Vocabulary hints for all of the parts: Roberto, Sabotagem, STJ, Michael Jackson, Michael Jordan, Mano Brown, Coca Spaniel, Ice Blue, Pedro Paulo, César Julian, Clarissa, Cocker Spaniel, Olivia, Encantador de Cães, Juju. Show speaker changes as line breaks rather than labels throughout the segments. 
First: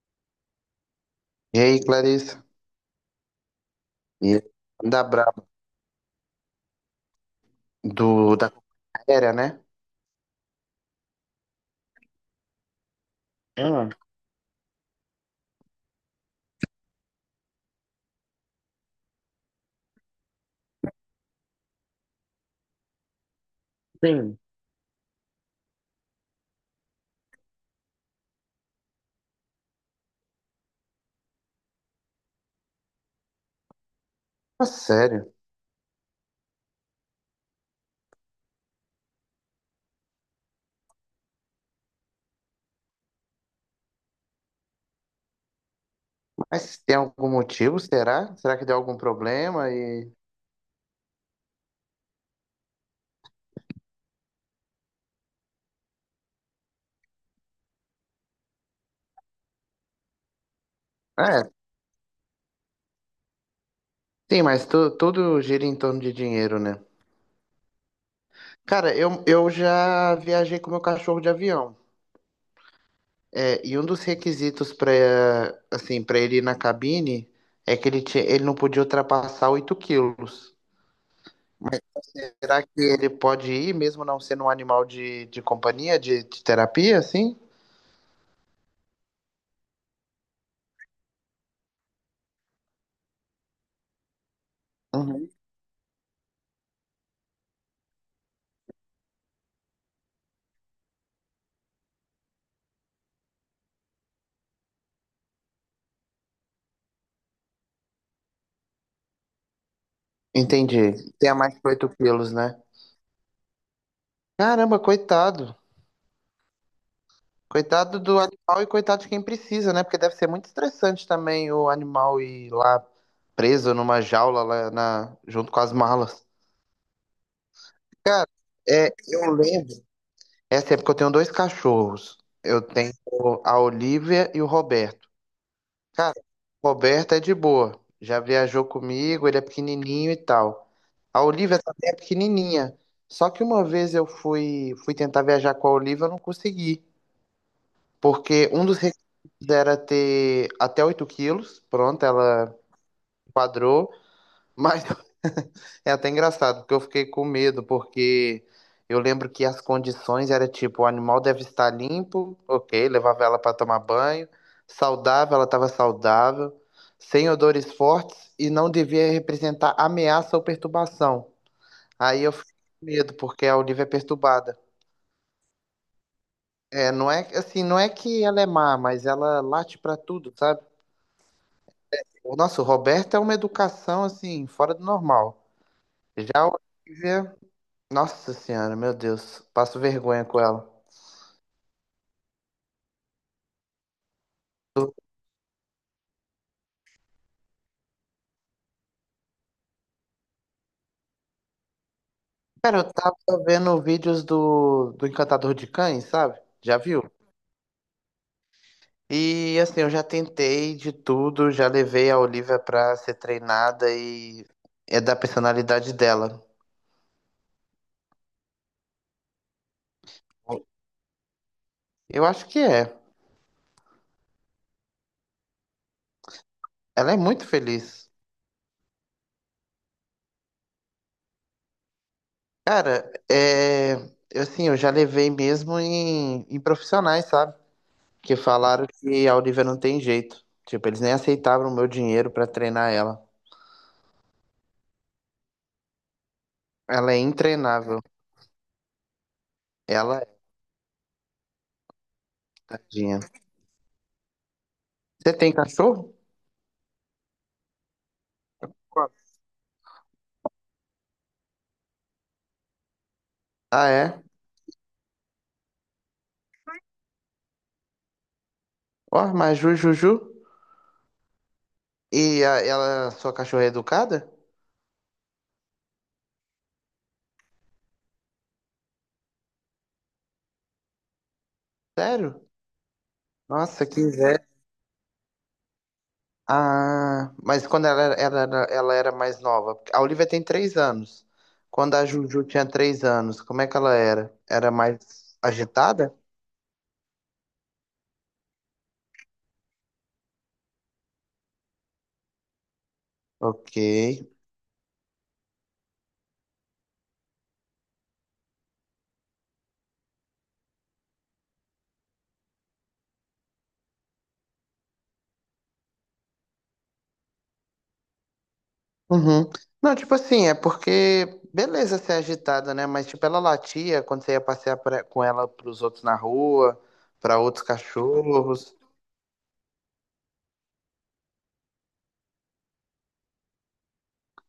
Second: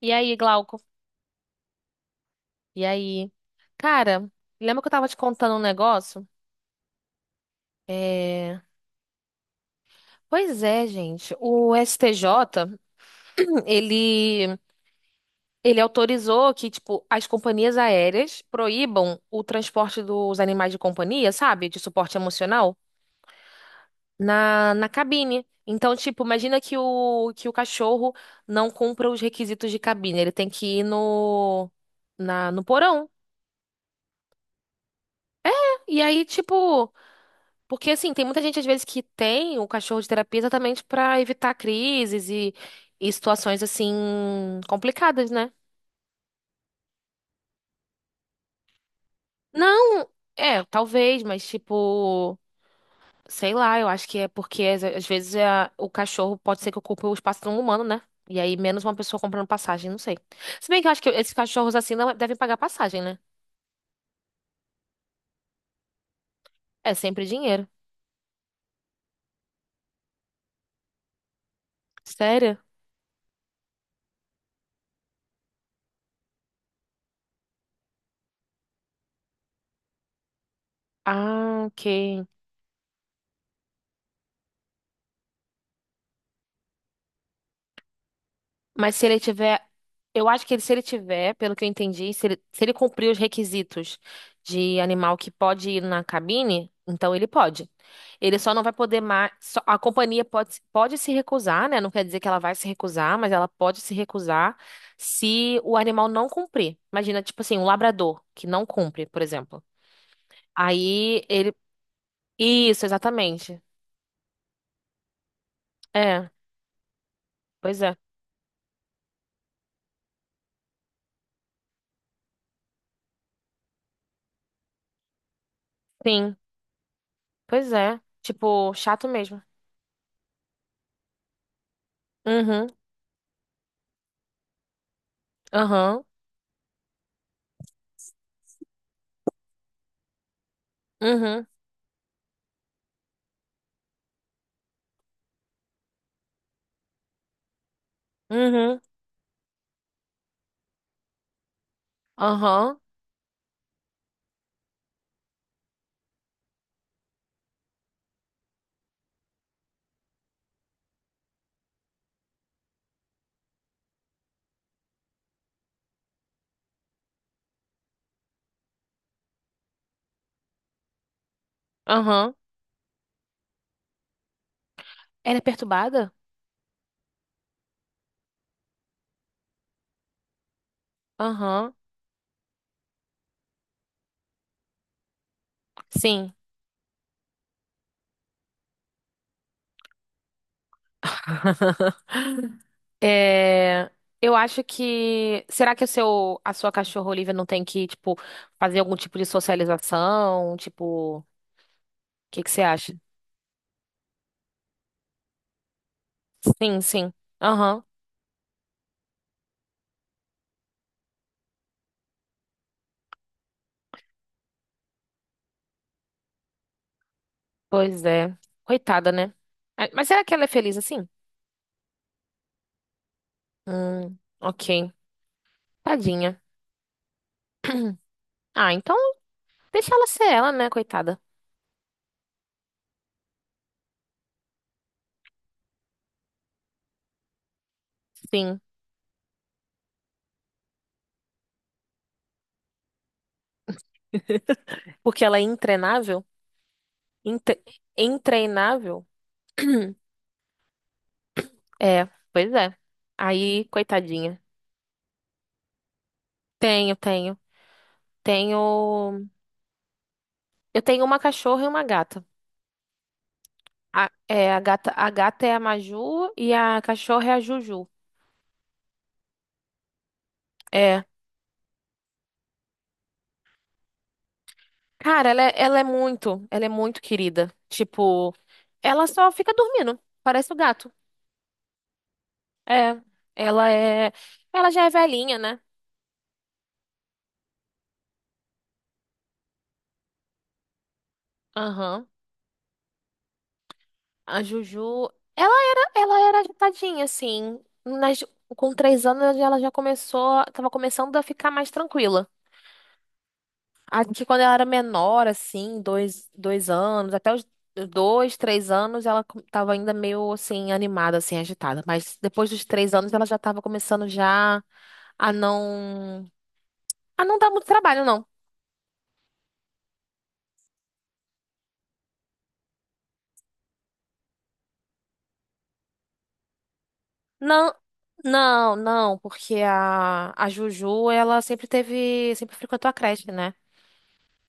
E aí, Glauco?
E aí, Clarissa?
E aí? Cara,
E
lembra que eu
da
tava te
Braba,
contando um negócio?
da
É...
companhia aérea, né?
Pois é, gente. O STJ,
Ah,
ele, ele autorizou que, tipo, as companhias aéreas proíbam o transporte dos animais de companhia, sabe? De suporte emocional,
sim.
na cabine. Então, tipo, imagina que o cachorro não cumpra os requisitos de cabine. Ele tem que ir no, na, no porão.
Ah, sério.
E aí, tipo. Porque, assim, tem muita gente, às vezes, que tem o cachorro de terapia exatamente pra evitar crises e situações, assim, complicadas, né?
Mas tem algum motivo, será? Será que deu algum problema?
Não, é, talvez, mas, tipo, sei lá, eu acho que é porque, às vezes, o cachorro pode ser que ocupe o espaço de um humano, né? E aí, menos uma pessoa comprando passagem, não sei. Se bem que eu acho que esses
É,
cachorros, assim, não devem pagar passagem, né?
sim, mas tudo gira em torno de dinheiro, né?
É sempre dinheiro.
Cara, eu já viajei com meu cachorro de avião.
Sério?
É, e um dos requisitos para ele ir na cabine é que ele não podia ultrapassar 8 quilos.
Ah, ok.
Será que ele pode ir, mesmo não sendo um animal de companhia, de terapia, assim?
Mas se ele tiver, eu acho que ele, se ele tiver, pelo que eu entendi, se ele cumprir os requisitos de animal que
Uhum.
pode ir na cabine, então ele pode. Ele só não vai poder mais. A companhia pode se recusar, né? Não quer dizer que ela vai se recusar, mas ela pode se recusar se o animal não cumprir. Imagina, tipo assim, um labrador que não cumpre, por exemplo.
Entendi.
Aí
Tem a
ele.
mais que oito quilos, né?
Isso, exatamente.
Caramba, coitado.
É, pois é.
Coitado do animal e coitado de quem precisa, né? Porque deve ser muito estressante também o animal ir lá preso numa jaula junto com as malas.
Sim, pois é.
Cara,
Tipo,
é,
chato
eu
mesmo.
lembro. Essa época eu tenho dois cachorros. Eu
Uhum,
tenho a Olivia e o Roberto.
aham.
Cara, o Roberto é de boa. Já viajou comigo, ele é pequenininho e tal. A
Uhum.
Olivia essa até é pequenininha. Só que uma vez eu fui tentar viajar com a Olivia, eu não consegui. Porque um dos
Uhum.
requisitos era ter até 8 quilos. Pronto, ela
Aham.
quadrou. Mas é até engraçado, porque eu fiquei com medo, porque eu lembro que as condições era tipo, o animal deve estar limpo, ok, levava ela para tomar banho, saudável, ela estava saudável, sem odores fortes e não devia representar ameaça ou perturbação. Aí eu
Aham.
fico com medo, porque a Olivia é perturbada.
Ela é perturbada?
É, não é assim, não é que ela é má, mas ela late pra tudo, sabe?
Aham.
Nossa, o nosso Roberto é uma educação assim, fora do normal. Já
Sim.
a Olivia, nossa senhora, meu Deus, passo vergonha com ela.
É, eu acho que. Será que a sua cachorra Olivia não tem que, tipo, fazer algum tipo de socialização? Tipo, o que que você
Cara, eu
acha?
tava vendo vídeos do Encantador de Cães, sabe? Já
Sim,
viu?
sim. Aham.
E assim, eu já tentei de tudo, já levei a Olivia pra ser treinada e é da personalidade dela.
Pois é. Coitada, né? Ah, mas será que ela é feliz assim?
Eu acho que é.
Ok. Tadinha.
Ela é muito feliz.
Ah, então deixa ela ser ela, né, coitada?
Cara, é, assim, eu já levei mesmo em profissionais, sabe? Que
Sim.
falaram que a Olivia não tem jeito. Tipo, eles nem aceitavam o meu dinheiro pra treinar ela.
Porque ela é intreinável?
Ela é
Intre...
intreinável.
Intreinável?
Ela é
É, pois é.
tadinha.
Aí, coitadinha.
Você tem cachorro?
Tenho, tenho.
Qual?
Tenho. Eu tenho uma cachorra e uma gata.
Ah, é?
A gata, a gata é a Maju e a cachorra é a Juju.
Ó, mas Jujuju?
É.
E sua cachorra é educada?
Cara, ela é muito querida. Tipo, ela só fica dormindo. Parece o gato.
Sério?
É. Ela
Nossa, que
é. Ela já é velhinha, né?
Ah, mas quando ela era mais nova. A Olivia tem 3 anos. Quando a
Aham.
Juju tinha 3 anos, como é que ela era?
A
Era
Juju.
mais
Ela era,
agitada?
ela era agitadinha, assim. Nas, com três anos ela já começou. Tava começando a ficar mais tranquila.
Ok.
Acho que quando ela era menor, assim, dois anos, até os dois, 3 anos, tava ainda meio, assim, animada, assim, agitada. Mas depois dos 3 anos, ela já tava começando já a não... A não dar muito trabalho, não.
Uhum. Não, tipo assim, é porque, beleza ser agitada, né? Mas, tipo, ela latia quando você ia passear com ela pros outros na rua, pra outros
Não,
cachorros.
não, não, porque a Juju, ela sempre teve... Sempre frequentou a creche, né?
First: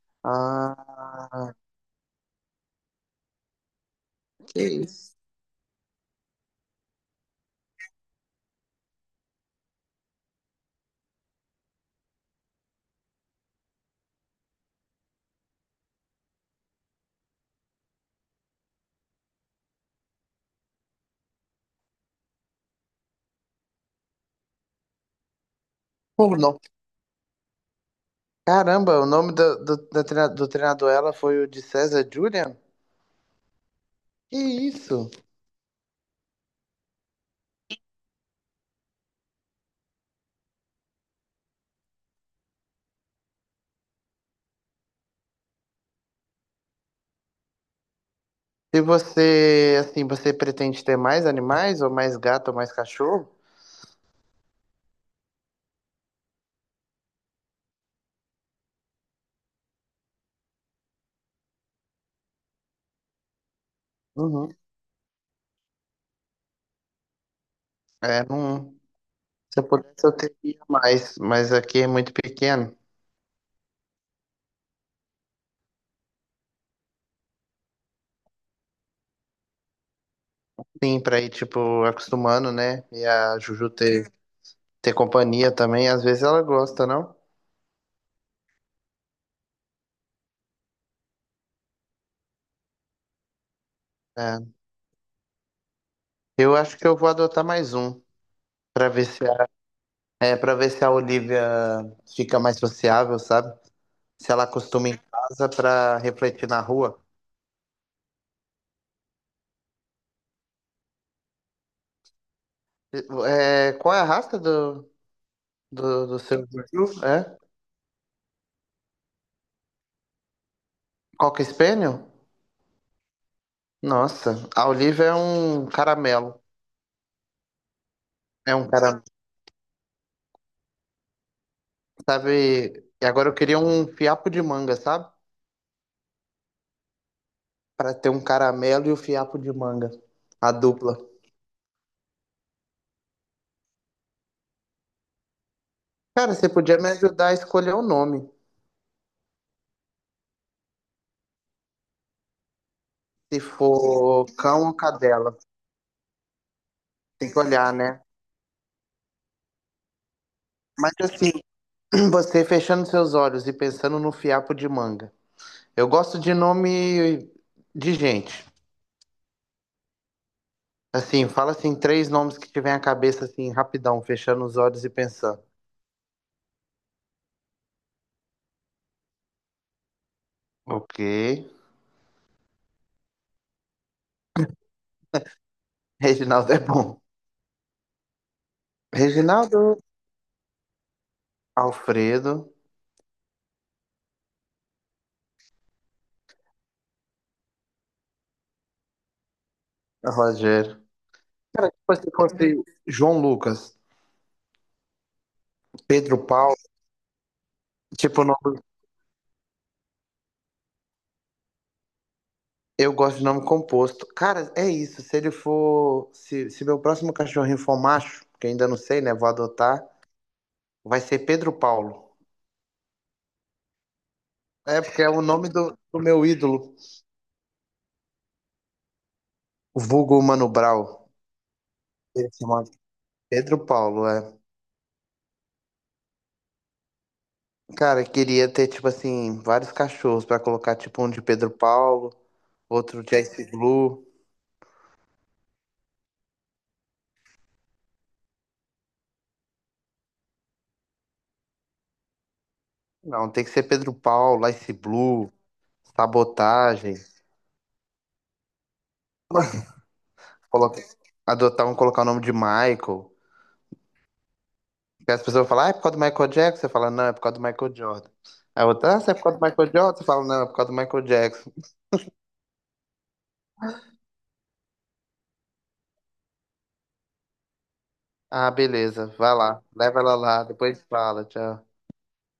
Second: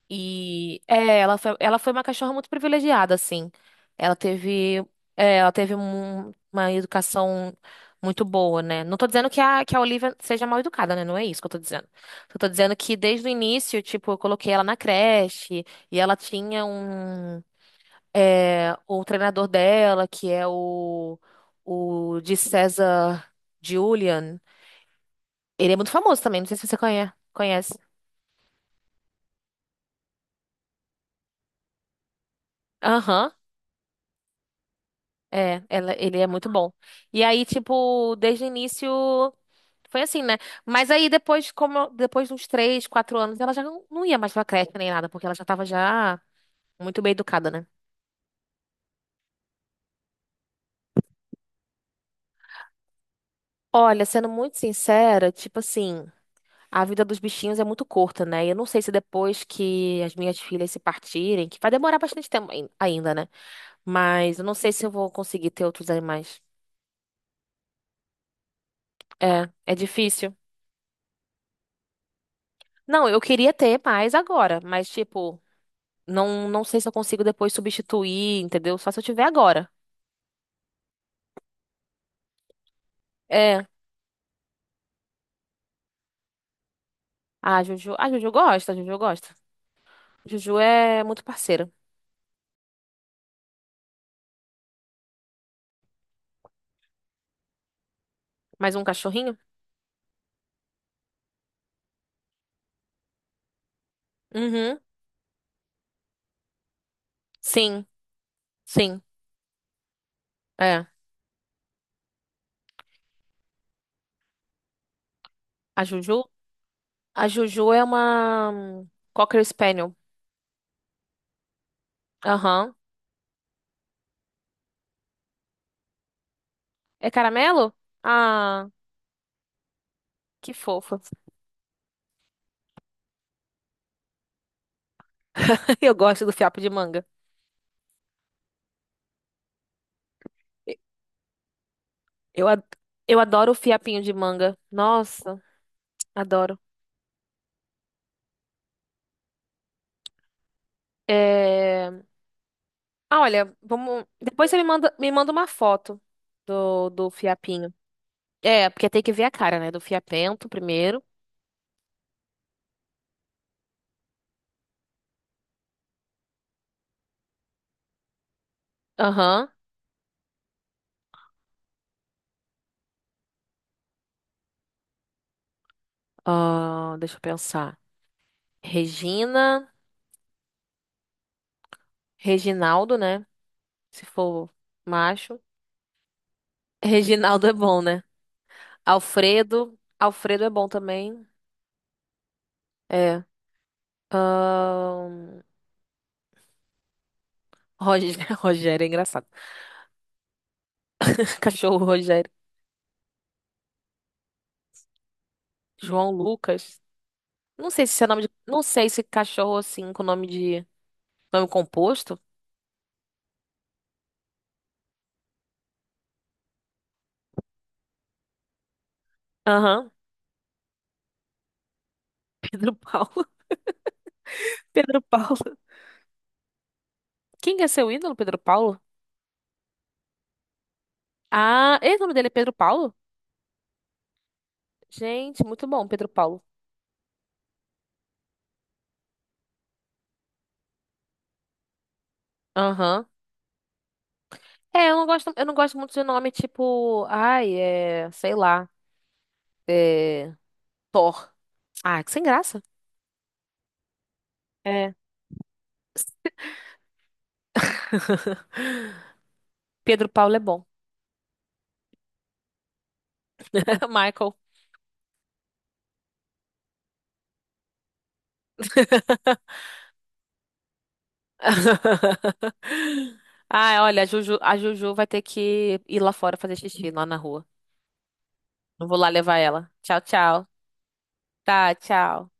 E é, ela
Ah,
foi, ela foi uma cachorra muito privilegiada, assim. Ela
que
teve,
isso.
é, ela teve uma educação muito boa, né? Não tô dizendo que a Olivia seja mal educada, né? Não é isso que eu tô dizendo. Eu tô dizendo que desde o início, tipo, eu coloquei ela na creche e ela tinha um, é, o treinador dela, que é o de César Julian. Ele é muito famoso
Pô,
também, não sei
não.
se você conhece. Conhece.
Caramba, o nome do treinador dela foi o de César Julian?
Aham.
Que isso?
É, ela, ele é muito bom. E aí, tipo, desde o início foi assim, né? Mas aí depois, como depois de uns 3, 4 anos, ela já não ia mais pra creche nem nada, porque ela já tava já muito bem educada, né?
Se você pretende ter mais animais, ou mais gato, ou mais cachorro?
Olha, sendo muito sincera, tipo assim, a vida dos bichinhos é muito curta, né? E eu não sei se depois que as minhas filhas se partirem, que vai demorar bastante tempo ainda, né? Mas eu não
Uhum.
sei se eu vou conseguir ter outros animais.
É, não.
É,
Se eu
é
pudesse, eu
difícil.
teria mais, mas aqui é muito pequeno.
Não, eu queria ter mais agora, mas tipo não, não sei se eu consigo depois substituir, entendeu? Só se eu tiver agora.
Sim, pra ir, tipo, acostumando, né? E a
É.
Juju ter companhia também, às vezes ela gosta, não?
Ah, a Juju. Ah, Juju gosta, a Juju gosta. Juju é muito parceira.
É. Eu acho que eu vou adotar mais um,
Mais um
pra ver se
cachorrinho?
a, é, para ver se a Olivia fica mais sociável, sabe? Se ela
Uhum.
acostuma em casa pra refletir na rua.
Sim, sim. É.
É, qual é a raça do,
A
do, do
Juju?
seu? Juju?
A
É?
Juju é uma Cocker Spaniel.
Coca Spaniel?
Aham.
Nossa, a Oliva é um caramelo.
É caramelo?
É
Ah,
um caramelo,
que fofa.
sabe? E agora eu queria um fiapo de manga, sabe?
Eu gosto do fiapo de manga.
Pra ter um caramelo e o fiapo de manga. A dupla.
Eu, ad- eu adoro o fiapinho de manga. Nossa,
Cara, você
adoro.
podia me ajudar a escolher o nome.
É. Ah,
Se
olha, vamos.
for
Depois você me
cão ou
manda, me manda
cadela.
uma foto do, do
Tem que olhar,
fiapinho.
né?
É, porque tem que ver a cara, né? Do fiapento
Mas
primeiro.
assim, você fechando seus olhos e pensando no fiapo de manga. Eu gosto de nome de gente.
Aham.
Assim, fala assim, três nomes que tiver a cabeça assim, rapidão, fechando os olhos e pensando.
Ah, deixa eu pensar. Regina.
Ok.
Reginaldo, né? Se for macho.
Reginaldo é bom.
Reginaldo é bom, né? Alfredo.
Reginaldo,
Alfredo é bom também.
Alfredo,
É. Ahn, Roger... Rogério é engraçado.
Rogério. Cara,
Cachorro
tipo, se
Rogério.
fosse João Lucas,
João
Pedro Paulo,
Lucas. Não sei se esse é nome
tipo,
de. Não sei se cachorro assim com nome de. Nome composto.
eu gosto de nome composto. Cara, é isso. Se ele for. Se meu próximo cachorrinho for macho, que ainda não sei, né? Vou adotar,
Aham.
vai ser Pedro Paulo.
Pedro Paulo.
É,
Pedro
porque é o nome
Paulo.
do meu ídolo,
Quem que é seu ídolo, Pedro Paulo?
o vulgo Mano Brown.
Ah, e o nome dele é
Ele se
Pedro
chama
Paulo?
Pedro Paulo, é.
Gente, muito bom, Pedro Paulo.
Cara, eu queria ter, tipo assim, vários cachorros pra colocar, tipo, um de Pedro Paulo. Outro
Aham.
de Ice Blue.
É, eu não gosto muito de nome tipo, ai, é, sei lá, é, Thor. Ah, que sem graça.
Não, tem que ser Pedro Paulo, Ice
É.
Blue, Sabotagem.
Pedro Paulo é bom.
Coloca- Adotar um, colocar o nome de Michael.
Michael.
Porque as pessoas falam, ah, é por causa do Michael Jackson? Você fala, não, é por causa do Michael Jordan. Aí outra, ah, você é por causa do Michael Jordan? Você fala, não, é por causa do Michael Jackson.
Ah, olha, a Juju vai ter que ir lá fora fazer xixi lá na rua.
Ah,
Não vou
beleza,
lá
vai
levar
lá,
ela.
leva
Tchau,
ela lá,
tchau.
depois fala, tchau.
Tá, tchau.